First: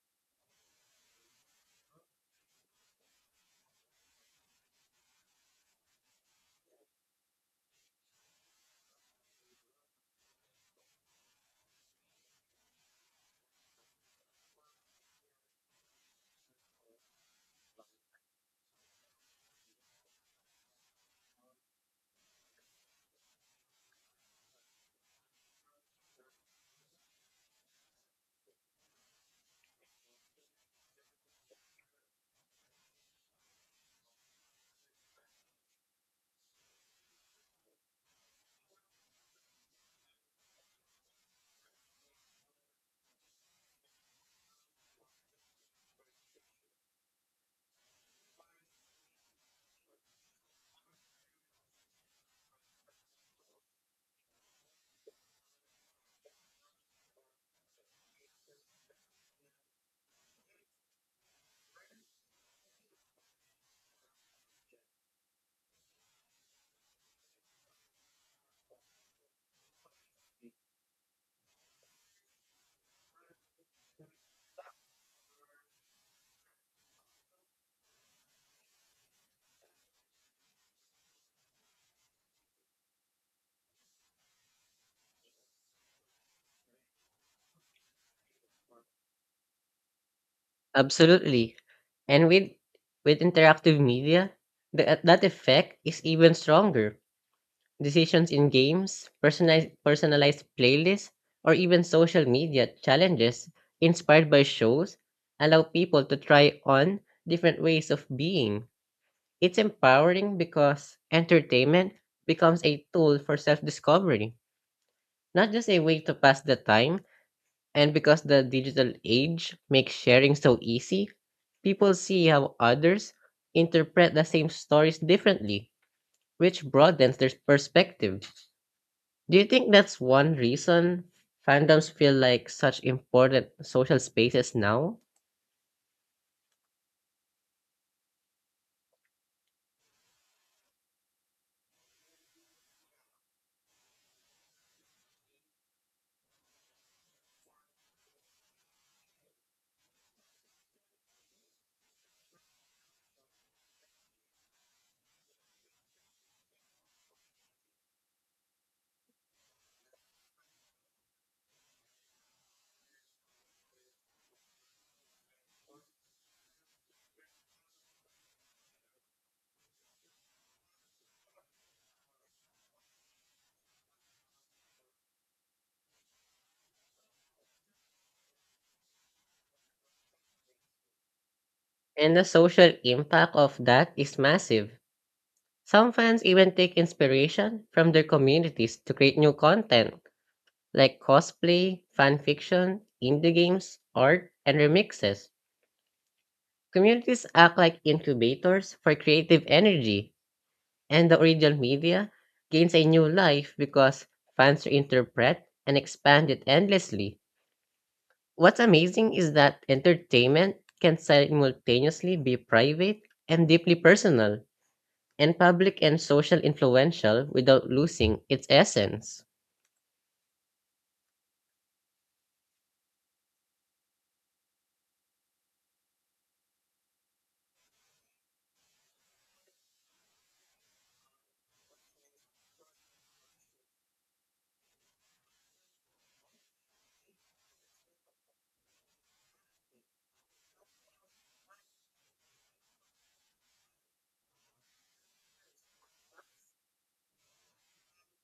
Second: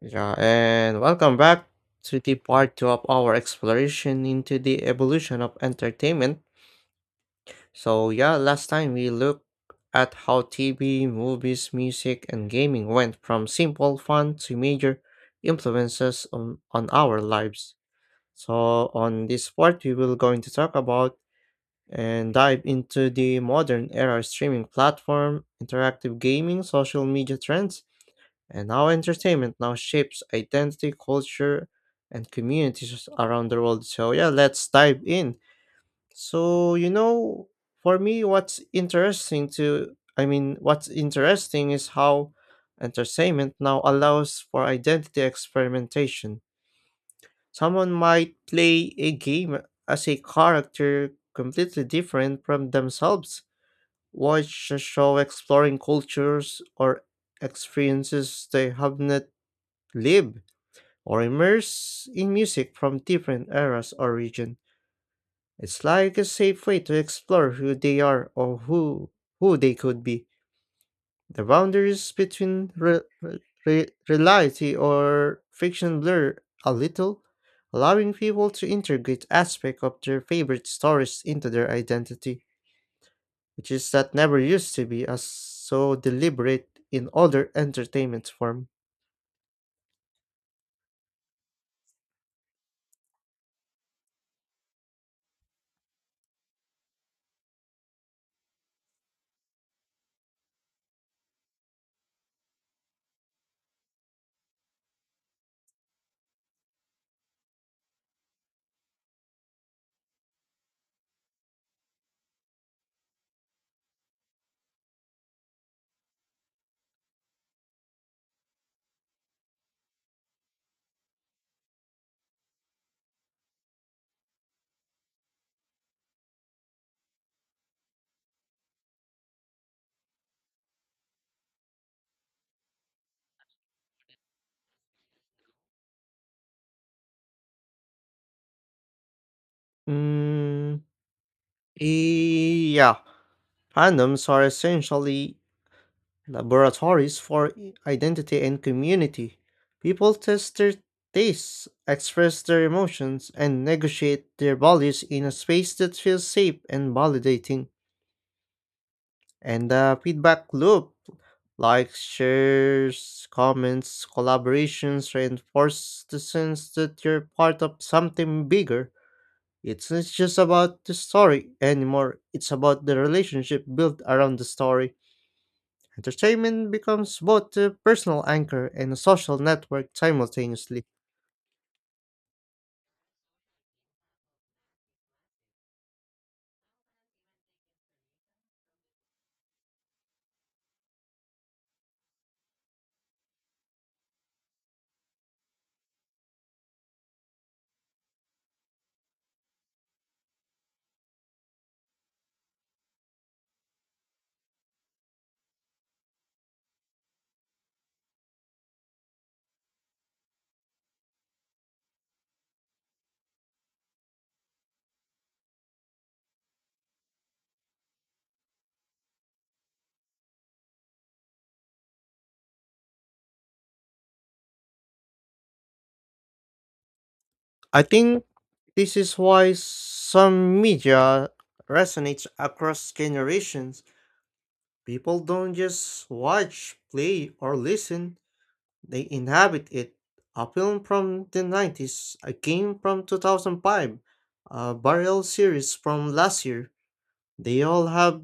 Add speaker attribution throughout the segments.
Speaker 1: Yeah, and welcome back to the part two of our exploration into the evolution of entertainment. Last time we looked at how TV, movies, music, and gaming went from simple fun to major influences on our lives. So, on this part, we will going to talk about and dive into the modern era streaming platform, interactive gaming, social media trends, and how entertainment now shapes identity, culture, and communities around the world. So, yeah, let's dive in. So, you know, for me, what's interesting to, I mean, what's interesting is how entertainment now allows for identity experimentation. Someone might play a game as a character completely different from themselves, watch a show exploring cultures or experiences they have not lived or immerse in music from different eras or region. It's like a safe way to explore who they are or who they could be. The boundaries between reality or fiction blur a little, allowing people to integrate aspects of their favorite stories into their identity, which is that never used to be as so deliberate in other entertainment form.
Speaker 2: Absolutely. And with interactive media, that effect is even stronger. Decisions in games, personalized playlists, or even social media challenges inspired by shows allow people to try on different ways of being. It's empowering because entertainment becomes a tool for self-discovery, not just a way to pass the time. And because the digital age makes sharing so easy, people see how others interpret the same stories differently, which broadens their perspective. Do you think that's one reason fandoms feel like such important social spaces now?
Speaker 1: Mm, yeah, fandoms are essentially laboratories for identity and community. People test their tastes, express their emotions, and negotiate their values in a space that feels safe and validating. And the feedback loop, like shares, comments, collaborations, reinforce the sense that you're part of something bigger. It's not just about the story anymore, it's about the relationship built around the story. Entertainment becomes both a personal anchor and a social network simultaneously.
Speaker 2: And the social impact of that is massive. Some fans even take inspiration from their communities to create new content, like cosplay, fan fiction, indie games, art, and remixes. Communities act like incubators for creative energy, and the original media gains a new life because fans reinterpret and expand it endlessly. What's amazing is that entertainment can simultaneously be private and deeply personal, and public and social influential without losing its essence.
Speaker 1: I think this is why some media resonates across generations. People don't just watch, play, or listen, they inhabit it. A film from the 90s, a game from 2005, a burial series from last year. They all have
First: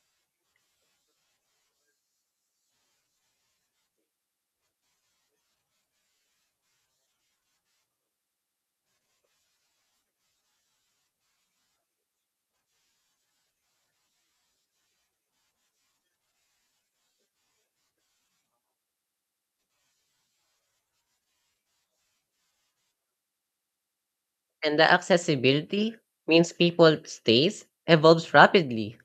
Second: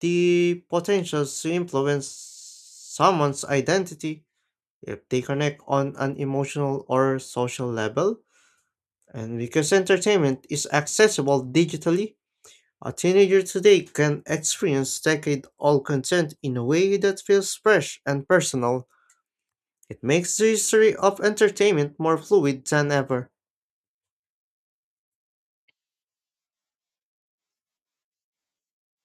Speaker 1: the potential to influence someone's identity if they connect on an emotional or social level. And because entertainment is accessible digitally, a teenager today can experience decade old content in a way that feels fresh and personal. It makes the history of entertainment more fluid than ever.
Speaker 2: And the accessibility means people stays evolves rapidly.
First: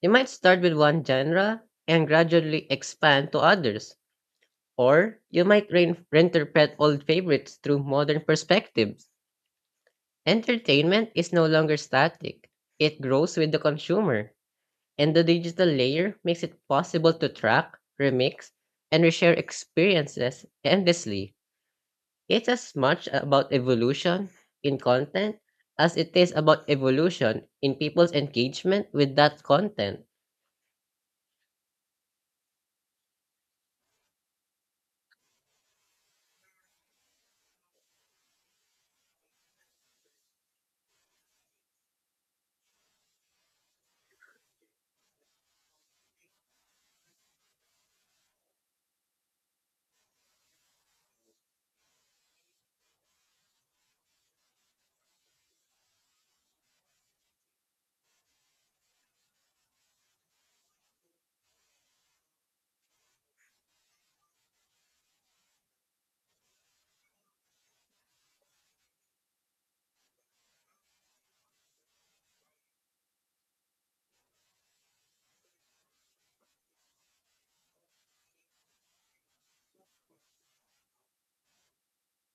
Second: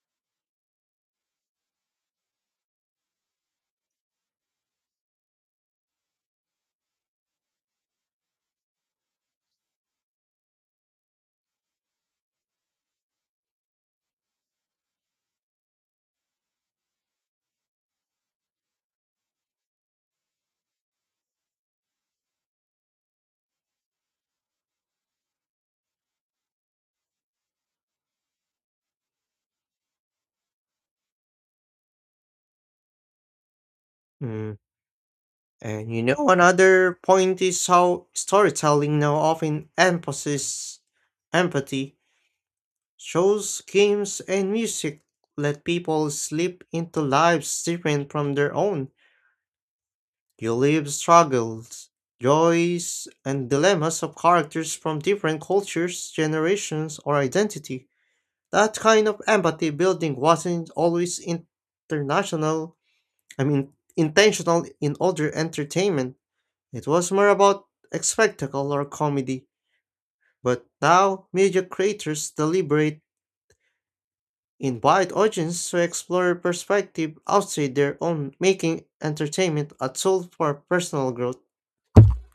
Speaker 2: They might start with one genre and gradually expand to others. Or you might reinterpret old favorites through modern perspectives. Entertainment is no longer static, it grows with the consumer, and the digital layer makes it possible to track, remix, and reshare experiences endlessly. It's as much about evolution in content as it is about evolution in people's engagement with that content.
Speaker 1: Mm. Another point is how storytelling now often emphasizes empathy. Shows, games, and music let people slip into lives different from their own. You live struggles, joys, and dilemmas of characters from different cultures, generations, or identity. That kind of empathy building wasn't always international, I mean, intentional in older entertainment. It was more about a spectacle or comedy. But now, media creators deliberate invite audiences to explore perspective outside their own, making entertainment a tool for personal growth.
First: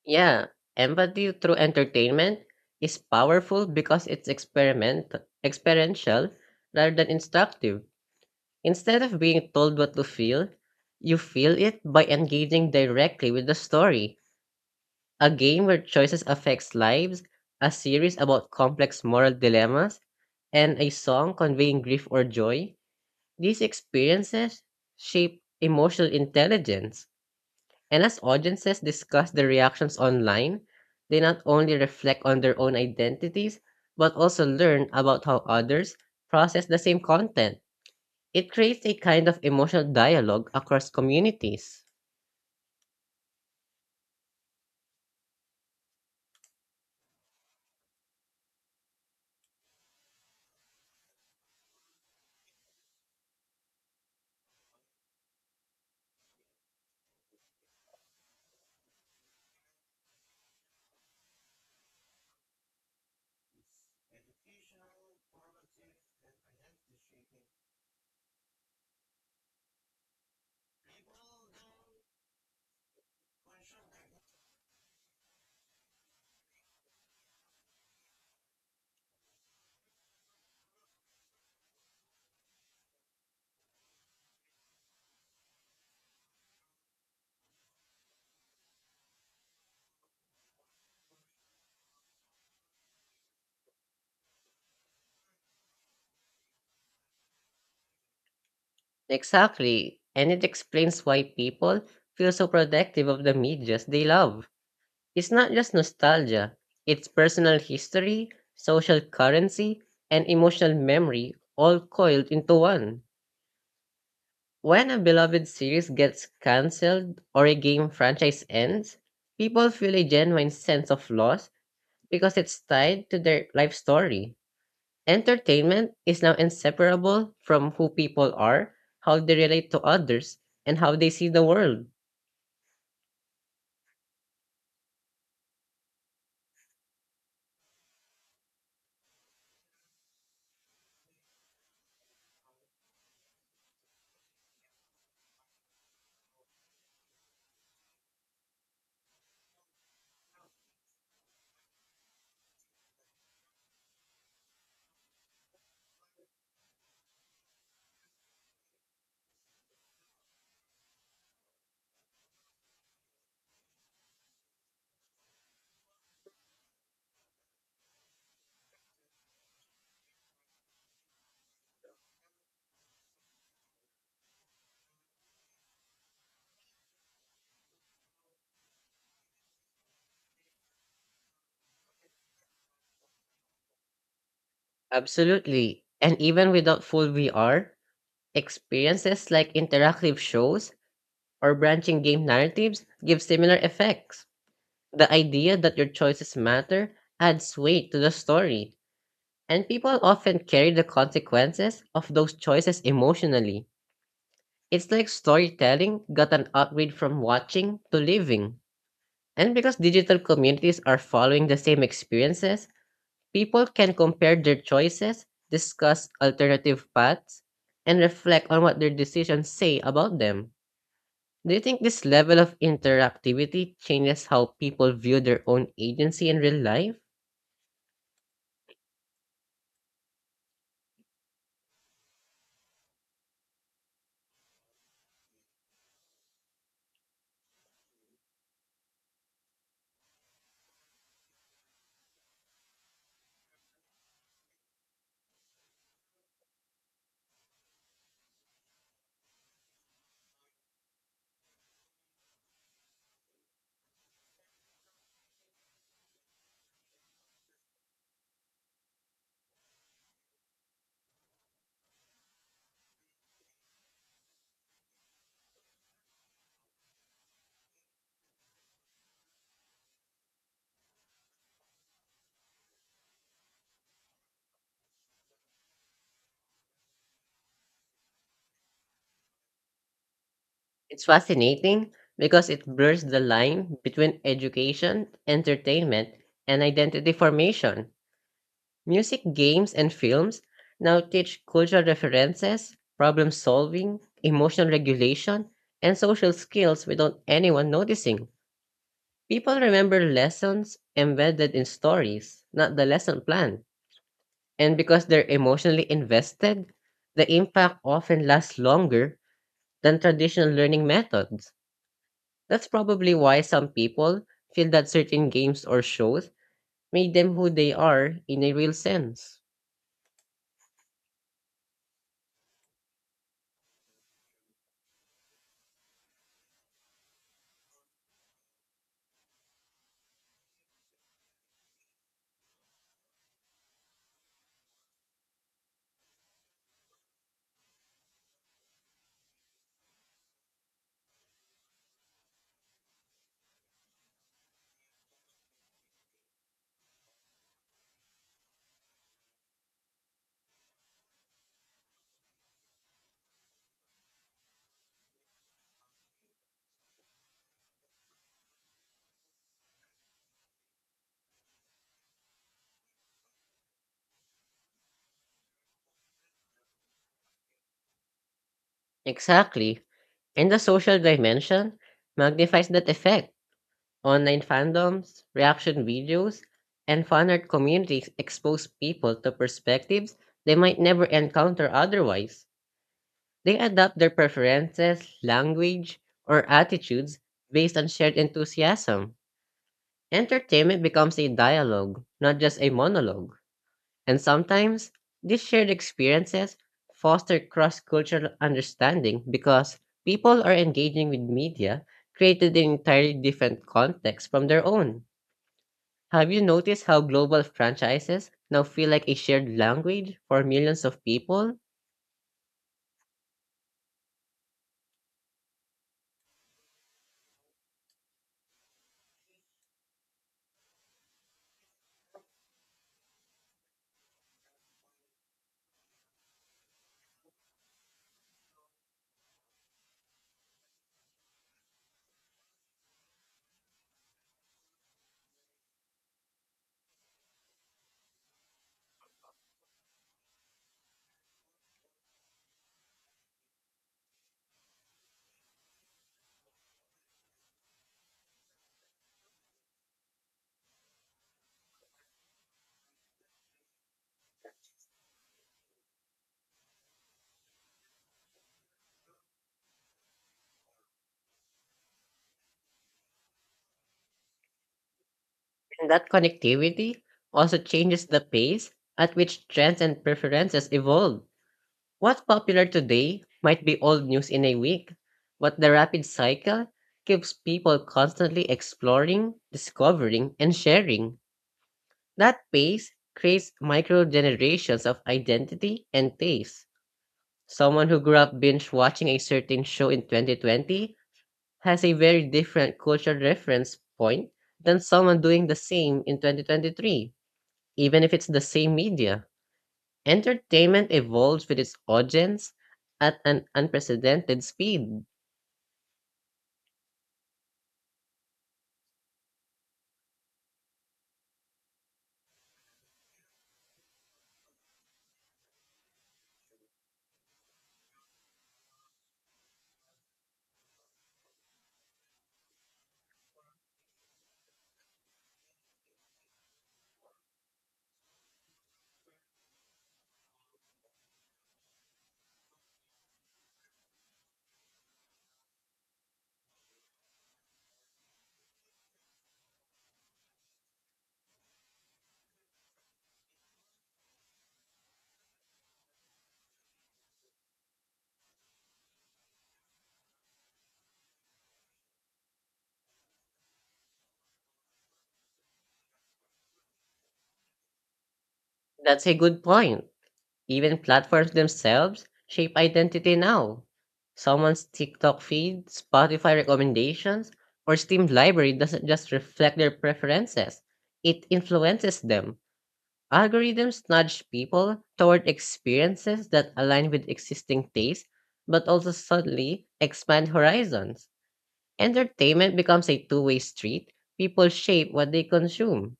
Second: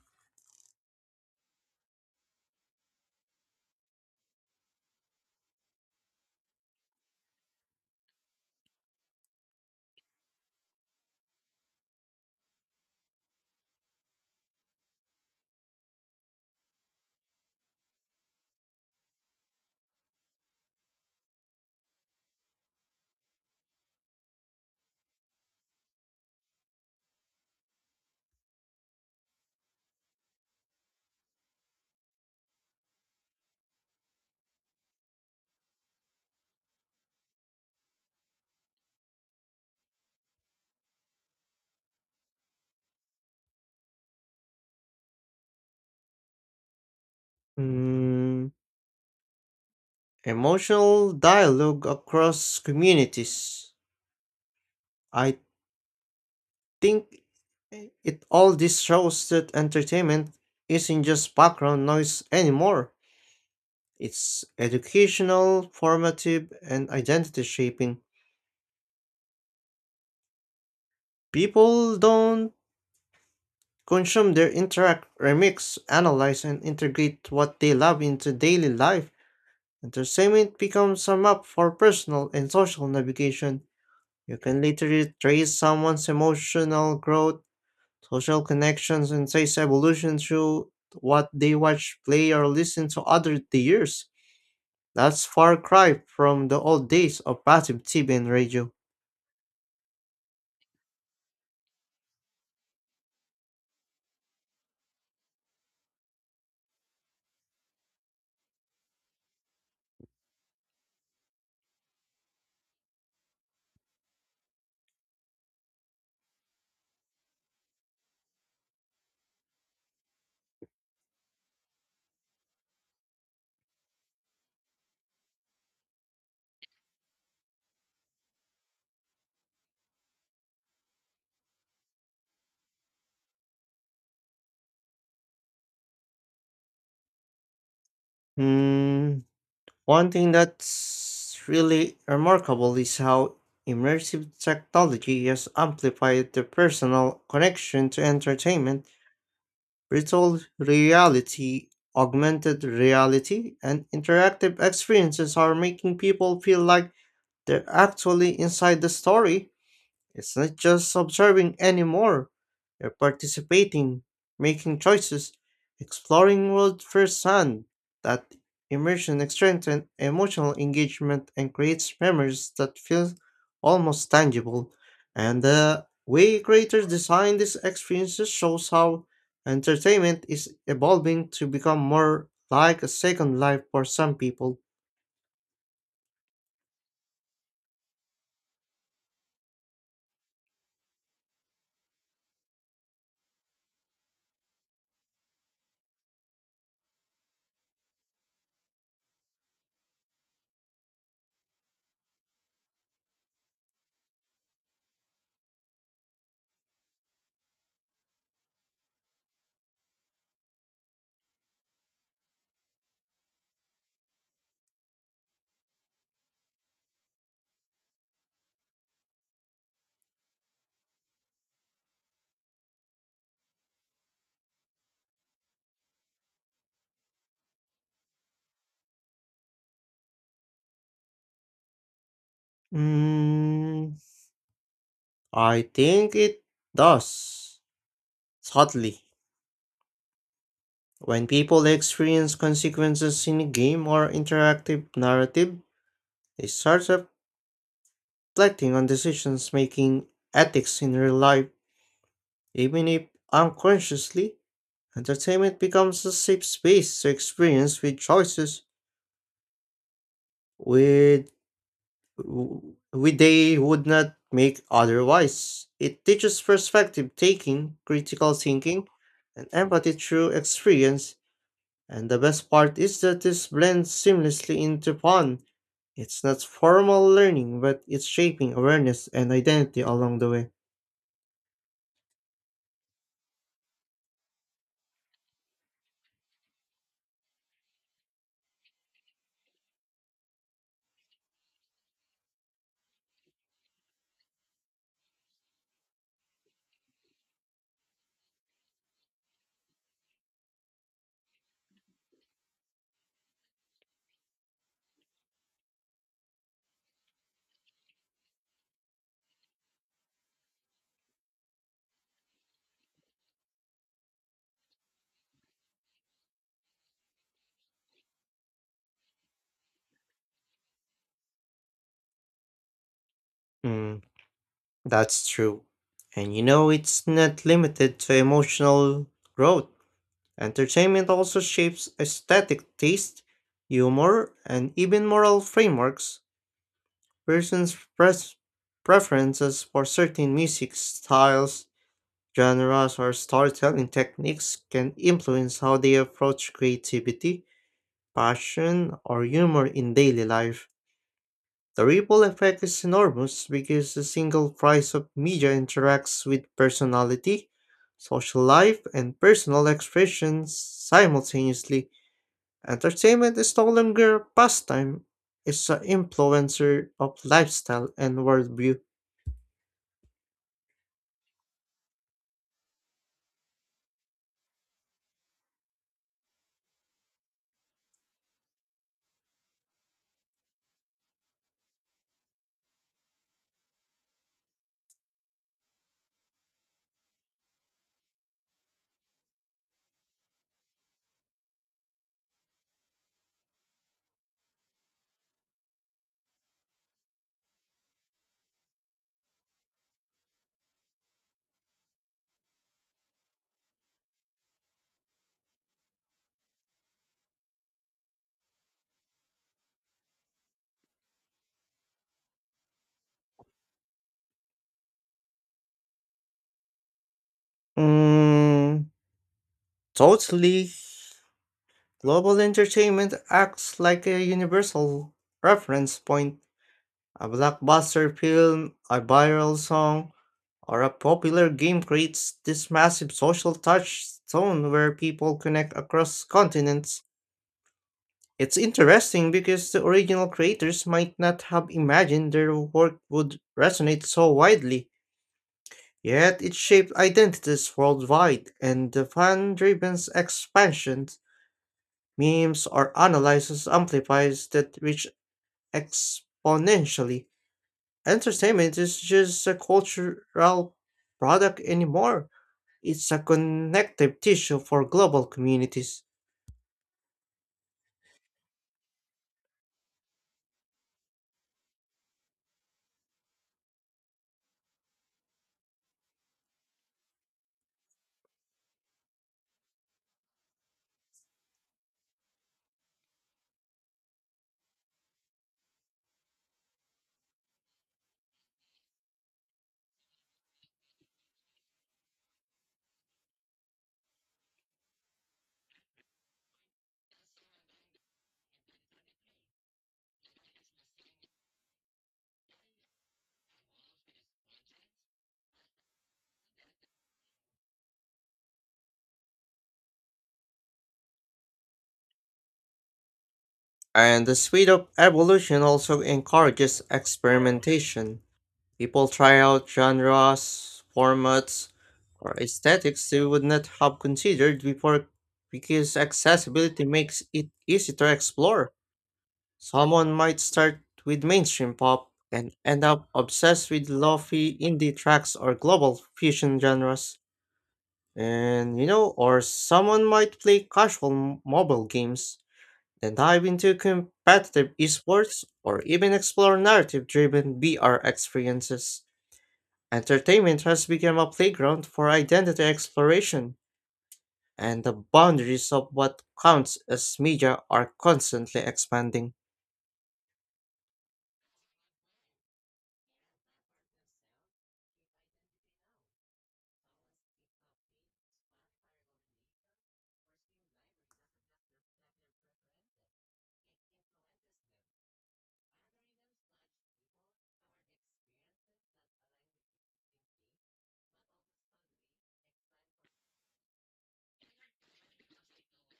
Speaker 2: Yeah, empathy through entertainment is powerful because it's experiment experiential rather than instructive. Instead of being told what to feel, you feel it by engaging directly with the story. A game where choices affects lives, a series about complex moral dilemmas, and a song conveying grief or joy, these experiences shape emotional intelligence. And as audiences discuss their reactions online, they not only reflect on their own identities, but also learn about how others process the same content. It creates a kind of emotional dialogue across communities.
Speaker 1: Mm, emotional dialogue across communities. I think it all this shows that entertainment isn't just background noise anymore. It's educational, formative, and identity shaping. People don't consume their interact, remix, analyze, and integrate what they love into daily life. Entertainment becomes a map for personal and social navigation. You can literally trace someone's emotional growth, social connections, and taste evolution through what they watch, play, or listen to other the years. That's far cry from the old days of passive TV and radio.
Speaker 2: Exactly, and it explains why people feel so protective of the medias they love. It's not just nostalgia, it's personal history, social currency, and emotional memory all coiled into one. When a beloved series gets cancelled or a game franchise ends, people feel a genuine sense of loss because it's tied to their life story. Entertainment is now inseparable from who people are, how they relate to others, and how they see the world.
Speaker 1: Hmm. One thing that's really remarkable is how immersive technology has amplified the personal connection to entertainment, virtual reality, augmented reality, and interactive experiences are making people feel like they're actually inside the story. It's not just observing anymore. You're participating, making choices, exploring world firsthand. That immersion strengthens emotional engagement and creates memories that feel almost tangible. And the way creators design these experiences shows how entertainment is evolving to become more like a second life for some people.
Speaker 2: Absolutely. And even without full VR, experiences like interactive shows or branching game narratives give similar effects. The idea that your choices matter adds weight to the story. And people often carry the consequences of those choices emotionally. It's like storytelling got an upgrade from watching to living. And because digital communities are following the same experiences, people can compare their choices, discuss alternative paths, and reflect on what their decisions say about them. Do you think this level of interactivity changes how people view their own agency in real life?
Speaker 1: Mm, I think it does. Subtly. When people experience consequences in a game or interactive narrative, they start reflecting on decisions making ethics in real life. Even if unconsciously, entertainment becomes a safe space to experience with choices with with they would not make otherwise. It teaches perspective taking, critical thinking, and empathy through experience. And the best part is that this blends seamlessly into fun. It's not formal learning, but it's shaping awareness and identity along the way.
Speaker 2: It's fascinating because it blurs the line between education, entertainment, and identity formation. Music, games, and films now teach cultural references, problem solving, emotional regulation, and social skills without anyone noticing. People remember lessons embedded in stories, not the lesson plan. And because they're emotionally invested, the impact often lasts longer than traditional learning methods. That's probably why some people feel that certain games or shows made them who they are in a real sense.
Speaker 1: Mm, That's true. It's not limited to emotional growth. Entertainment also shapes aesthetic taste, humor, and even moral frameworks. Persons' pres- preferences for certain music styles, genres, or storytelling techniques can influence how they approach creativity, passion, or humor in daily life. The ripple effect is enormous because a single price of media interacts with personality, social life, and personal expressions simultaneously. Entertainment is no longer a pastime, it's an influencer of lifestyle and worldview.
Speaker 2: Exactly. And the social dimension magnifies that effect. Online fandoms, reaction videos, and fan art communities expose people to perspectives they might never encounter otherwise. They adapt their preferences, language, or attitudes based on shared enthusiasm. Entertainment becomes a dialogue, not just a monologue. And sometimes these shared experiences foster cross cultural understanding because people are engaging with media created in entirely different contexts from their own. Have you noticed how global franchises now feel like a shared language for millions of people?
Speaker 1: Mm, totally. Global entertainment acts like a universal reference point. A blockbuster film, a viral song, or a popular game creates this massive social touchstone where people connect across continents. It's interesting because the original creators might not have imagined their work would resonate so widely, yet it shaped identities worldwide, and the fan driven's expansions, memes, or analysis amplifies that reach exponentially. Entertainment is just a cultural product anymore. It's a connective tissue for global
Speaker 2: And
Speaker 1: communities.
Speaker 2: that connectivity also changes the pace at which trends and preferences evolve. What's popular today might be old news in a week, but the rapid cycle keeps people constantly exploring, discovering, and sharing. That pace creates micro generations of identity and taste. Someone who grew up binge watching a certain show in 2020 has a very different cultural reference point than someone doing the same in 2023, even if it's the same media. Entertainment evolves with its audience at an unprecedented speed.
Speaker 1: And the speed of evolution also encourages experimentation. People try out genres, formats, or aesthetics they would not have considered before because accessibility makes it easy to explore. Someone might start with mainstream pop and end up obsessed with lofi indie tracks or global fusion genres. Or someone might play casual mobile games, then dive into competitive esports, or even explore narrative driven VR experiences. Entertainment has become a playground for identity exploration, and the boundaries of what counts as media are constantly
Speaker 2: That's a
Speaker 1: expanding.
Speaker 2: good point. Even platforms themselves shape identity now. Someone's TikTok feed, Spotify recommendations, or Steam library doesn't just reflect their preferences, it influences them. Algorithms nudge people toward experiences that align with existing tastes, but also subtly expand horizons. Entertainment becomes a two-way street. People shape what they consume,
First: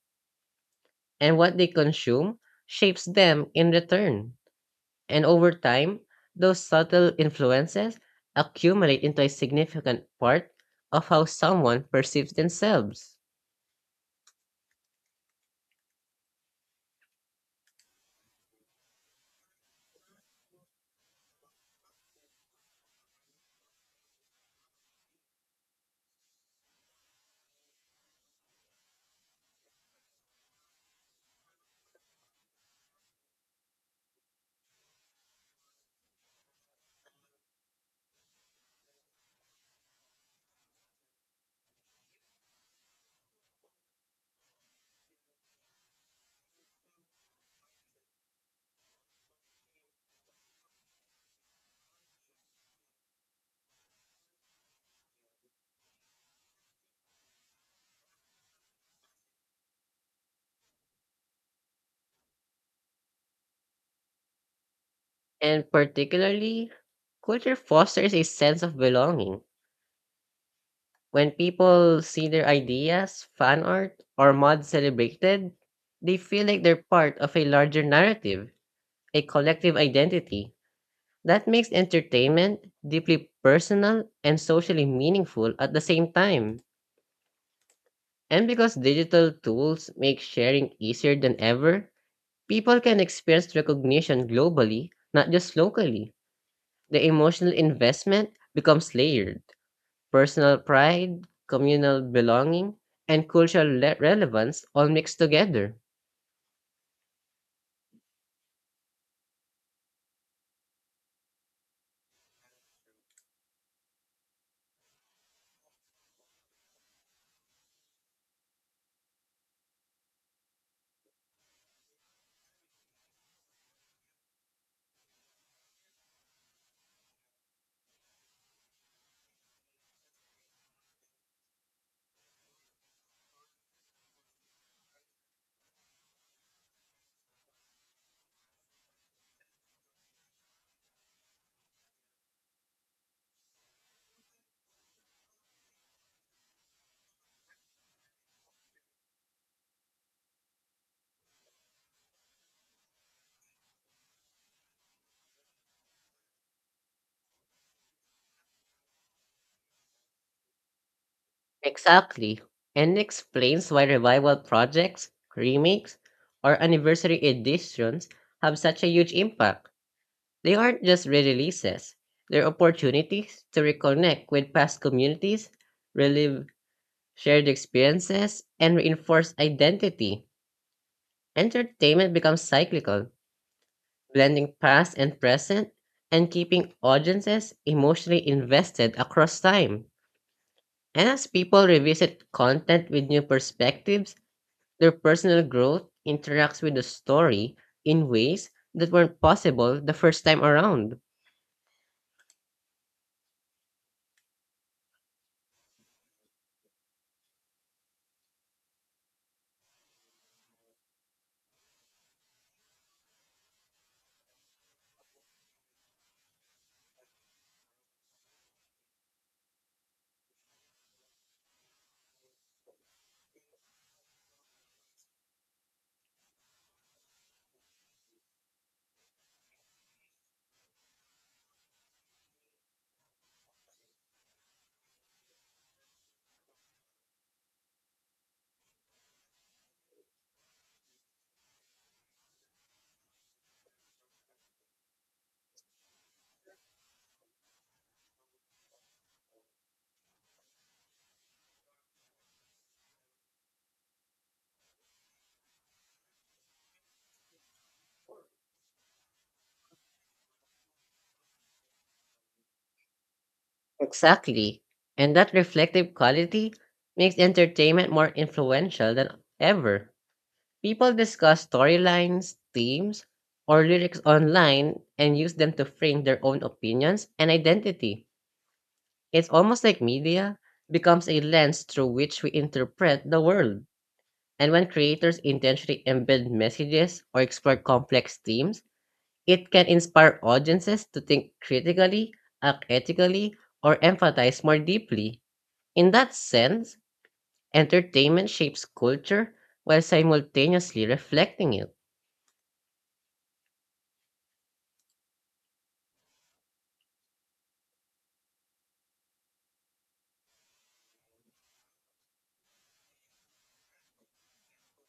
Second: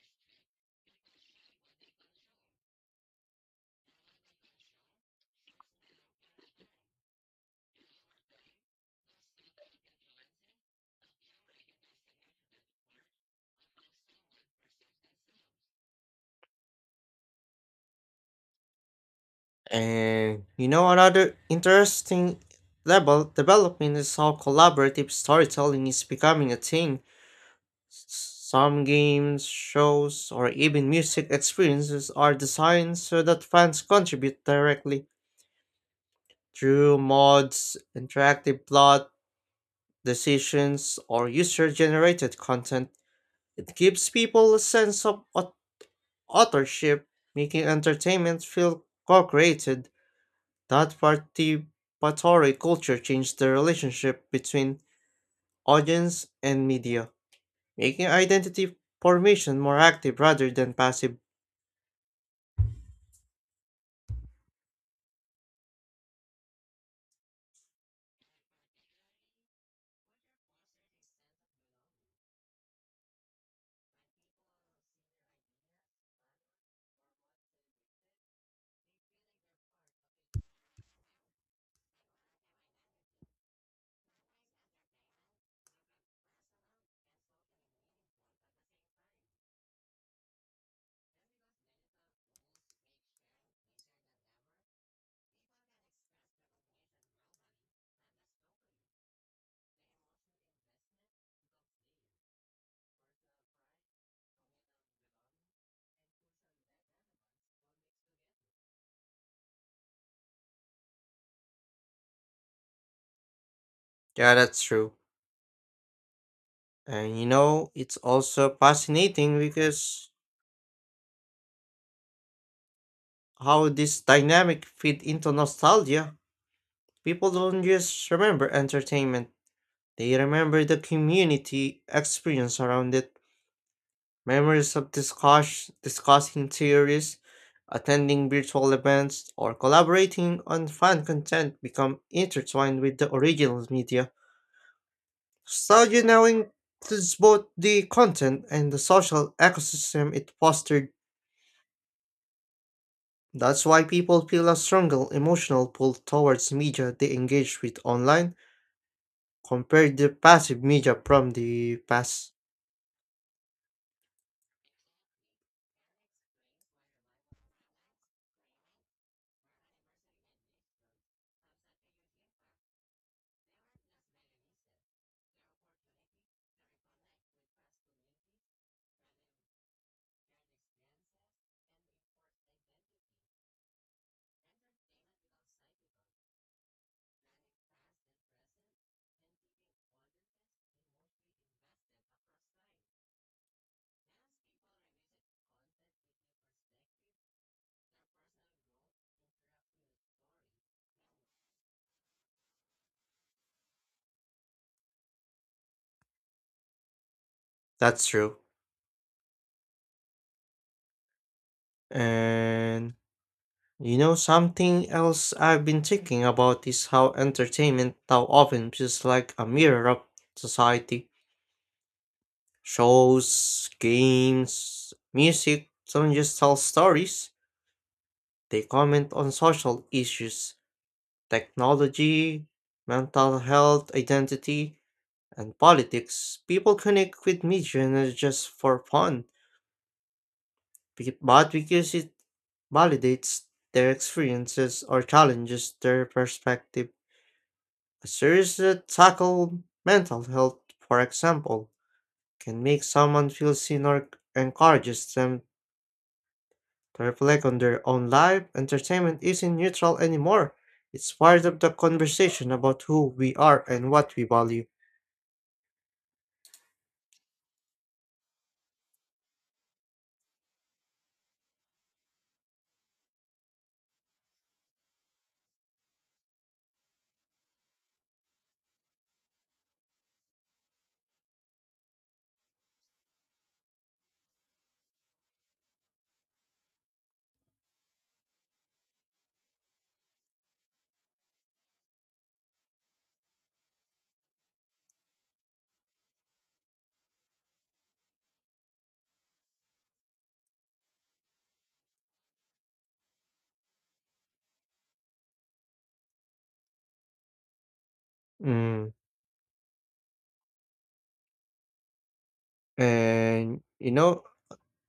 Speaker 2: and what they consume shapes them in return. And over time, those subtle influences accumulate into a significant part of how someone perceives themselves.
Speaker 1: Another interesting level development is how collaborative storytelling is becoming a thing. Some games, shows, or even music experiences are designed so that fans contribute directly through mods, interactive plot, decisions, or user generated content. It gives people a sense of authorship, making entertainment feel co created. That participatory culture changed the relationship between audience and media, making identity formation more active rather than passive.
Speaker 2: And particularly, culture fosters a sense of belonging. When people see their ideas, fan art, or mods celebrated, they feel like they're part of a larger narrative, a collective identity. That makes entertainment deeply personal and socially meaningful at the same time. And because digital tools make sharing easier than ever, people can experience recognition globally, not just locally. The emotional investment becomes layered. Personal pride, communal belonging, and cultural relevance all mixed together.
Speaker 1: Yeah, that's true. It's also fascinating because how this dynamic fit into nostalgia. People don't just remember entertainment, they remember the community experience around it. Memories of discussing theories, attending virtual events, or collaborating on fan content become intertwined with the original media. Nostalgia now includes both the content and the social ecosystem it fostered. That's why people feel a stronger emotional pull towards media they engage with online compared to passive media from the past.
Speaker 2: Exactly, and it explains why revival projects, remakes, or anniversary editions have such a huge impact. They aren't just re-releases; they're opportunities to reconnect with past communities, relive shared experiences, and reinforce identity. Entertainment becomes cyclical, blending past and present and keeping audiences emotionally invested across time. And as people revisit content with new perspectives, their personal growth interacts with the story in ways that weren't possible the first time around.
Speaker 1: That's true. And something else I've been thinking about is how entertainment now often feels like a mirror of society. Shows, games, music don't just tell stories, they comment on social issues, technology, mental health, identity and politics, people connect with media not just for fun, but because it validates their experiences or challenges their perspective. A series that tackle mental health, for example, can make someone feel seen or encourages them to reflect on their own life. Entertainment isn't neutral anymore. It's part of the conversation about who we are and what we
Speaker 2: Exactly.
Speaker 1: value.
Speaker 2: And that reflective quality makes entertainment more influential than ever. People discuss storylines, themes, or lyrics online and use them to frame their own opinions and identity. It's almost like media becomes a lens through which we interpret the world. And when creators intentionally embed messages or explore complex themes, it can inspire audiences to think critically, act ethically, or empathize more deeply. In that sense, entertainment shapes culture while simultaneously reflecting it.
Speaker 1: Mm. And you know,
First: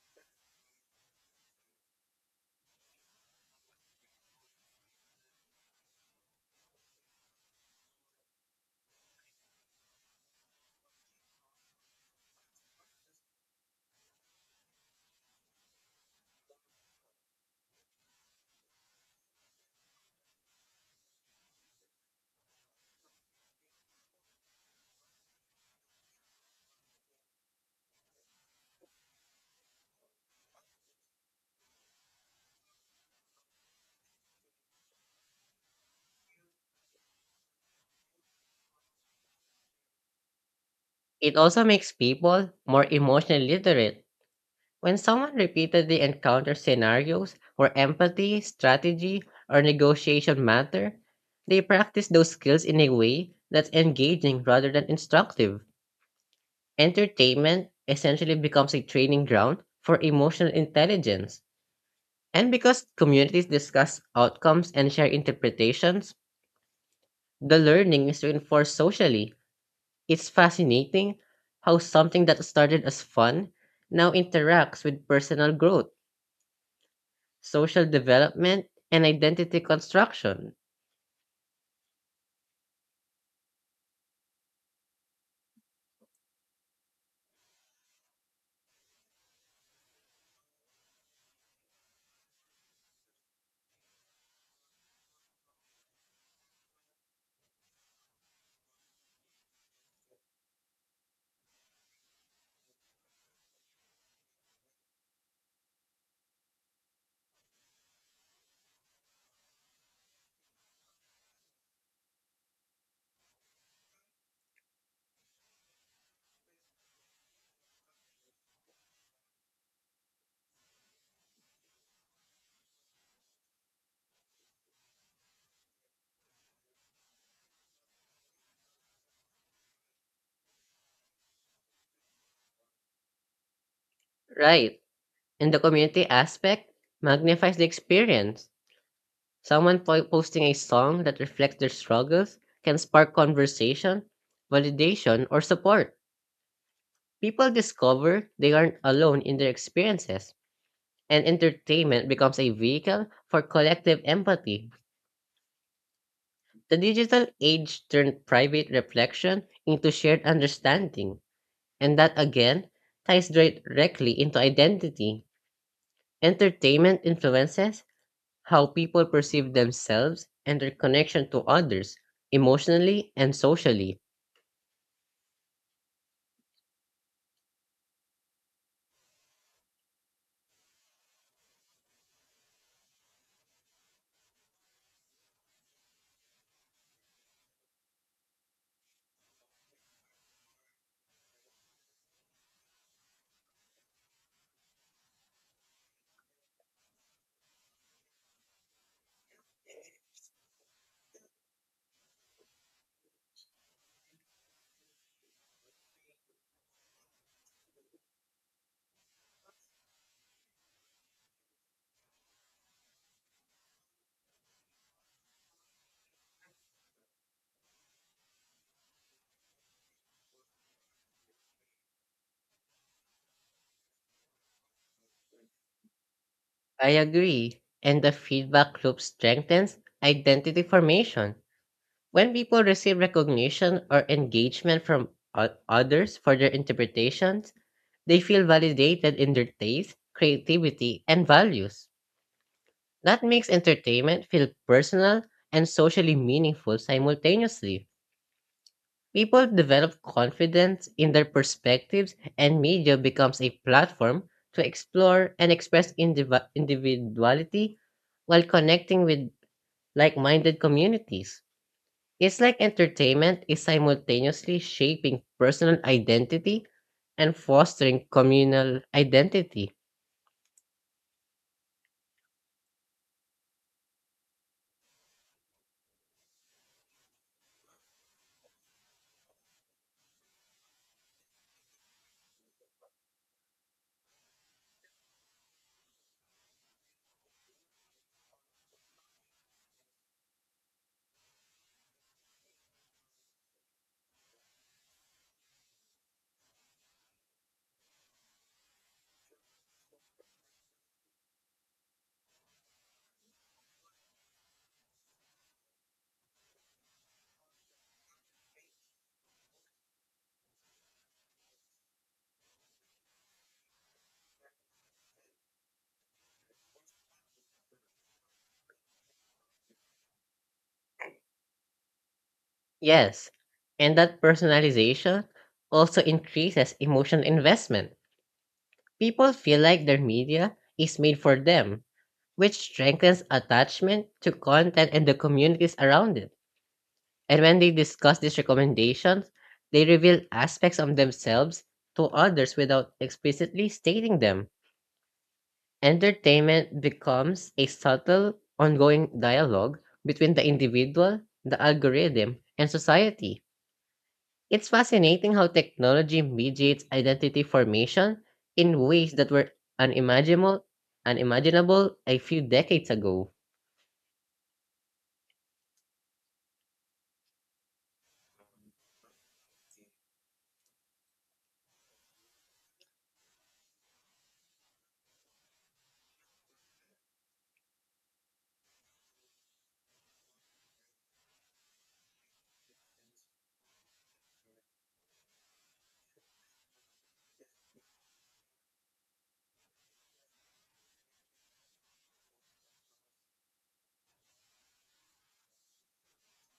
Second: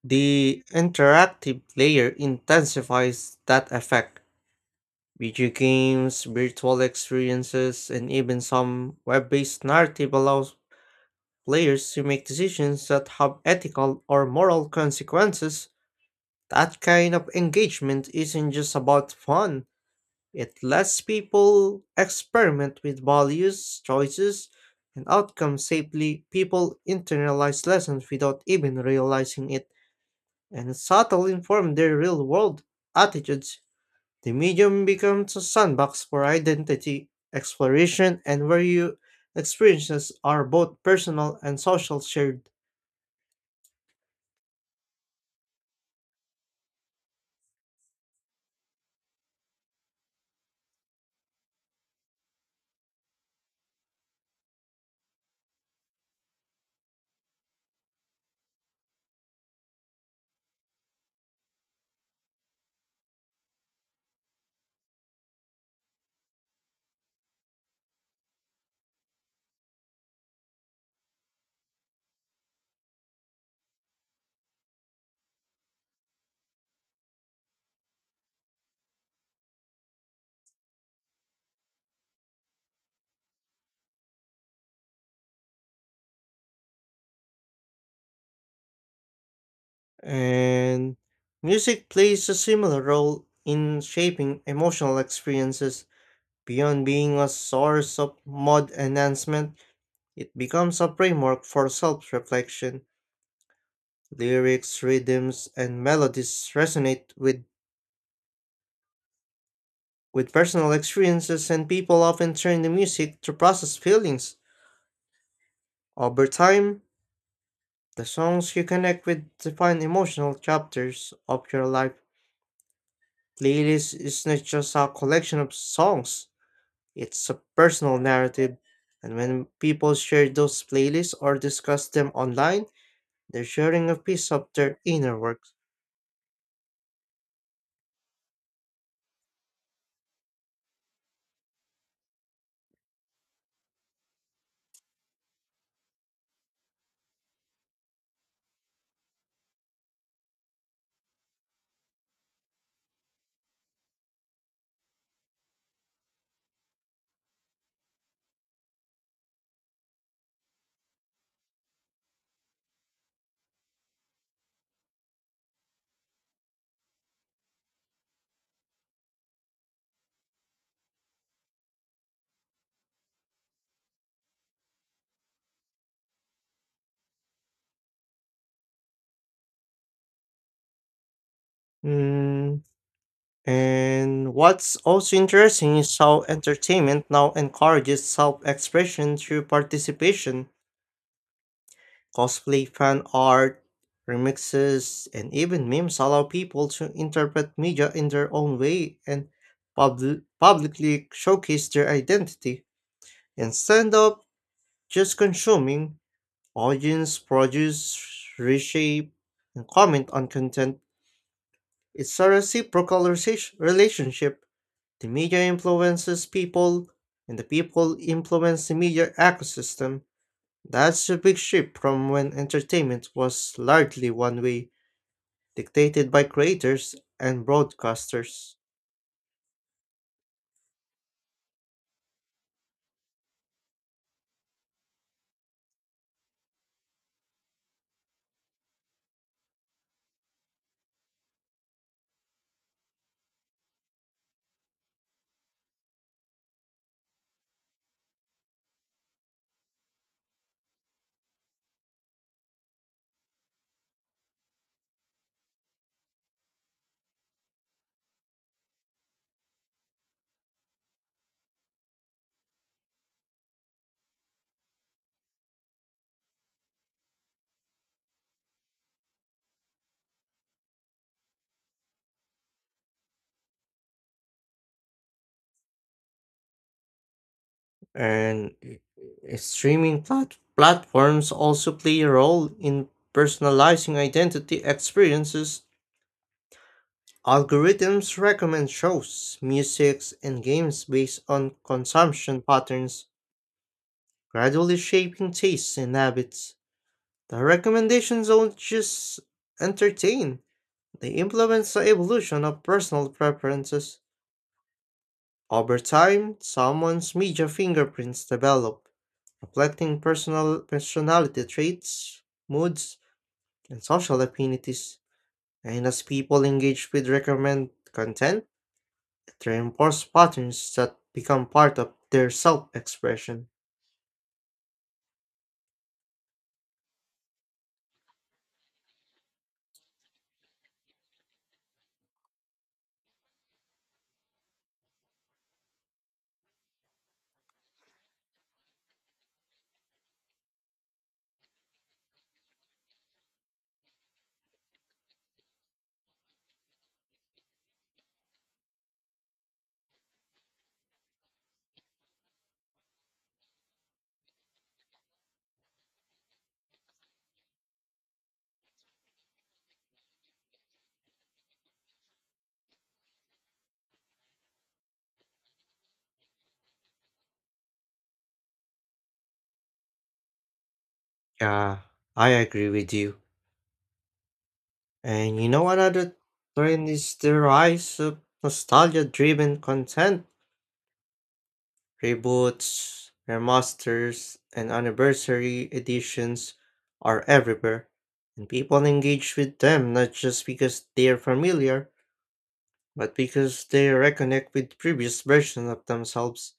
Speaker 1: the interactive layer intensifies that effect. Video games, virtual experiences, and even some web based narrative allows players to make decisions that have ethical or moral consequences. That kind of engagement isn't just about fun, it lets people experiment with values, choices, and outcomes safely. People internalize lessons without even realizing it, and subtly inform their real world attitudes, the medium becomes a sandbox for identity exploration and where you experiences are both
Speaker 2: It
Speaker 1: personal and
Speaker 2: also makes
Speaker 1: social shared.
Speaker 2: people more emotionally literate. When someone repeatedly encounters scenarios where empathy, strategy, or negotiation matter, they practice those skills in a way that's engaging rather than instructive. Entertainment essentially becomes a training ground for emotional intelligence. And because communities discuss outcomes and share interpretations, the learning is reinforced socially. It's fascinating how something that started as fun now interacts with personal growth, social development, and identity construction.
Speaker 1: And music plays a similar role in shaping emotional experiences. Beyond being a source of mod enhancement, it becomes a framework for self reflection. Lyrics, rhythms, and melodies resonate with personal experiences and people often turn to music to process feelings. Over time, the songs you connect with define emotional chapters of your life. Playlist is not just a collection of songs, it's a personal narrative. And when people share those playlists or discuss them online, they're sharing a piece of their
Speaker 2: Right.
Speaker 1: inner work.
Speaker 2: And the community aspect magnifies the experience. Someone posting a song that reflects their struggles can spark conversation, validation, or support. People discover they aren't alone in their experiences, and entertainment becomes a vehicle for collective empathy. The digital age turned private reflection into shared understanding, and that again ties directly into identity. Entertainment influences how people perceive themselves and their connection to others, emotionally and socially.
Speaker 1: Mm, and what's also interesting is how entertainment now encourages self expression through participation. Cosplay fan art, remixes, and even memes allow people to interpret media in their own way and publicly showcase their identity. Instead of just consuming, audience produce, reshape, and comment on content. It's a reciprocal relationship. The media influences people, and the people influence the media ecosystem. That's a big shift from when entertainment was largely one way, dictated by
Speaker 2: I
Speaker 1: creators and
Speaker 2: agree, and the
Speaker 1: broadcasters.
Speaker 2: feedback loop strengthens identity formation. When people receive recognition or engagement from others for their interpretations, they feel validated in their taste, creativity, and values. That makes entertainment feel personal and socially meaningful simultaneously. People develop confidence in their perspectives, and media becomes a platform to explore and express individuality while connecting with like minded communities. It's like entertainment is simultaneously shaping personal identity and fostering communal identity.
Speaker 1: And streaming platforms also play a role in personalizing identity experiences. Algorithms recommend shows, musics, and games based on consumption patterns, gradually shaping tastes and habits. The recommendations don't just entertain, they influence the evolution of personal preferences. Over time, someone's media fingerprints develop, reflecting personal personality traits, moods, and social affinities. And as people engage with recommend content, it reinforces patterns that become part of their
Speaker 2: Yes,
Speaker 1: self-expression.
Speaker 2: and that personalization also increases emotional investment. People feel like their media is made for them, which strengthens attachment to content and the communities around it. And when they discuss these recommendations, they reveal aspects of themselves to others without explicitly stating them. Entertainment becomes a subtle, ongoing dialogue between the individual, the algorithm, and society. It's fascinating how technology mediates identity formation in ways that were unimaginable unimaginable a few decades ago.
Speaker 1: Yeah, I agree with you. And you know another trend is the rise of nostalgia-driven content. Reboots, remasters, and anniversary editions are everywhere, and people engage with them not just because they are familiar, but because they reconnect with previous versions of themselves.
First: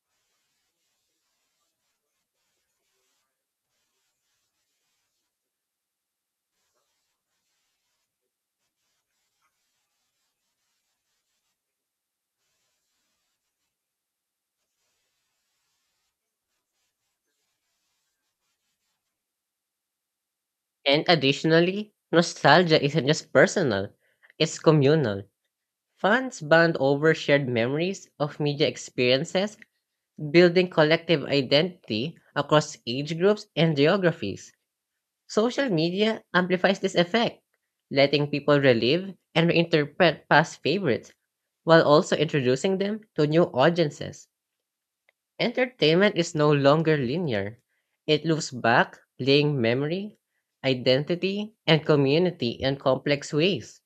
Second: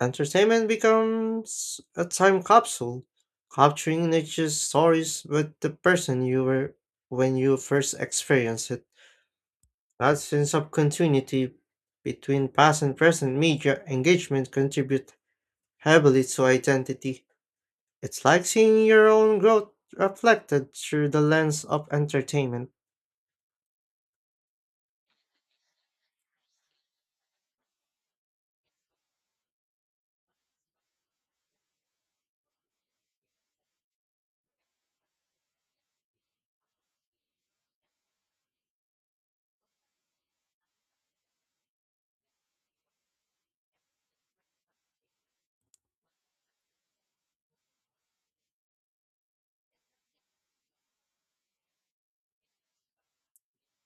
Speaker 1: Entertainment becomes a time capsule, capturing not just stories but the person you were when you first experienced it. That sense of continuity between past and present media engagement contribute heavily to identity. It's like seeing your own growth reflected
Speaker 2: And
Speaker 1: through the lens of
Speaker 2: additionally,
Speaker 1: entertainment.
Speaker 2: nostalgia isn't just personal, it's communal. Fans bond over shared memories of media experiences, building collective identity across age groups and geographies. Social media amplifies this effect, letting people relive and reinterpret past favorites while also introducing them to new audiences. Entertainment is no longer linear. It loops back, playing memory, identity, and community in complex ways.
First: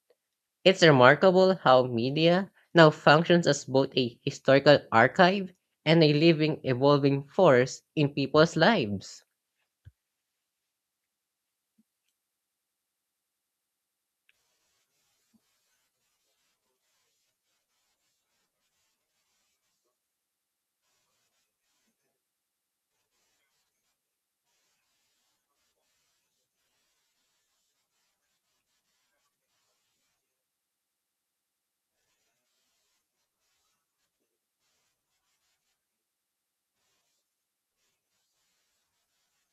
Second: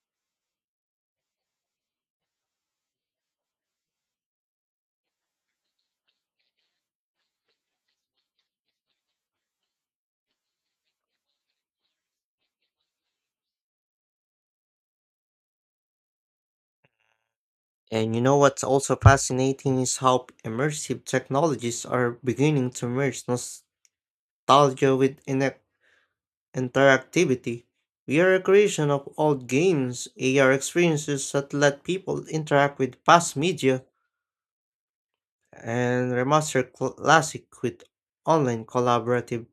Speaker 2: It's remarkable how media now functions as both a historical archive and a living, evolving force in people's lives.
Speaker 1: And you know what's also fascinating is how immersive technologies are beginning to merge nostalgia with interactivity. We are a creation of old games, AR experiences that let people interact with past media, and remaster classic with online collaborative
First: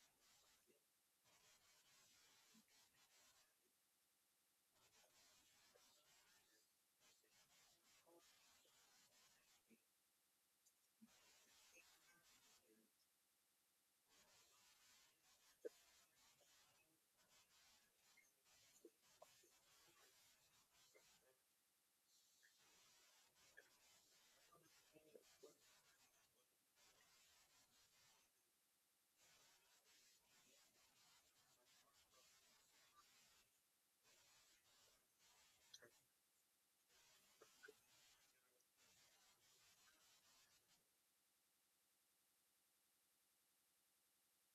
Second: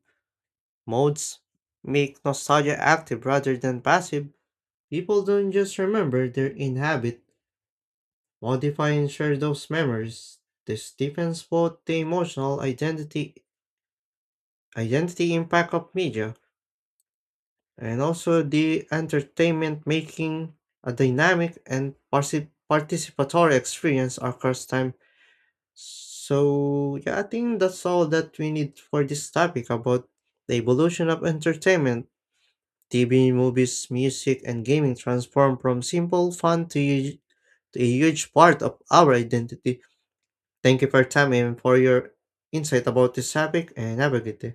Speaker 1: modes make nostalgia active rather than passive. People don't just remember their inhabit, modify and share those memories. This deepens both the emotional identity impact of media and also the entertainment making a dynamic and participatory experience across time. So yeah, I think that's all that we need for this topic about the evolution of entertainment. TV, movies, music, and gaming transform from simple fun to u- to a huge part of our identity. Thank you for your time and for your insight about this topic, and have a good day.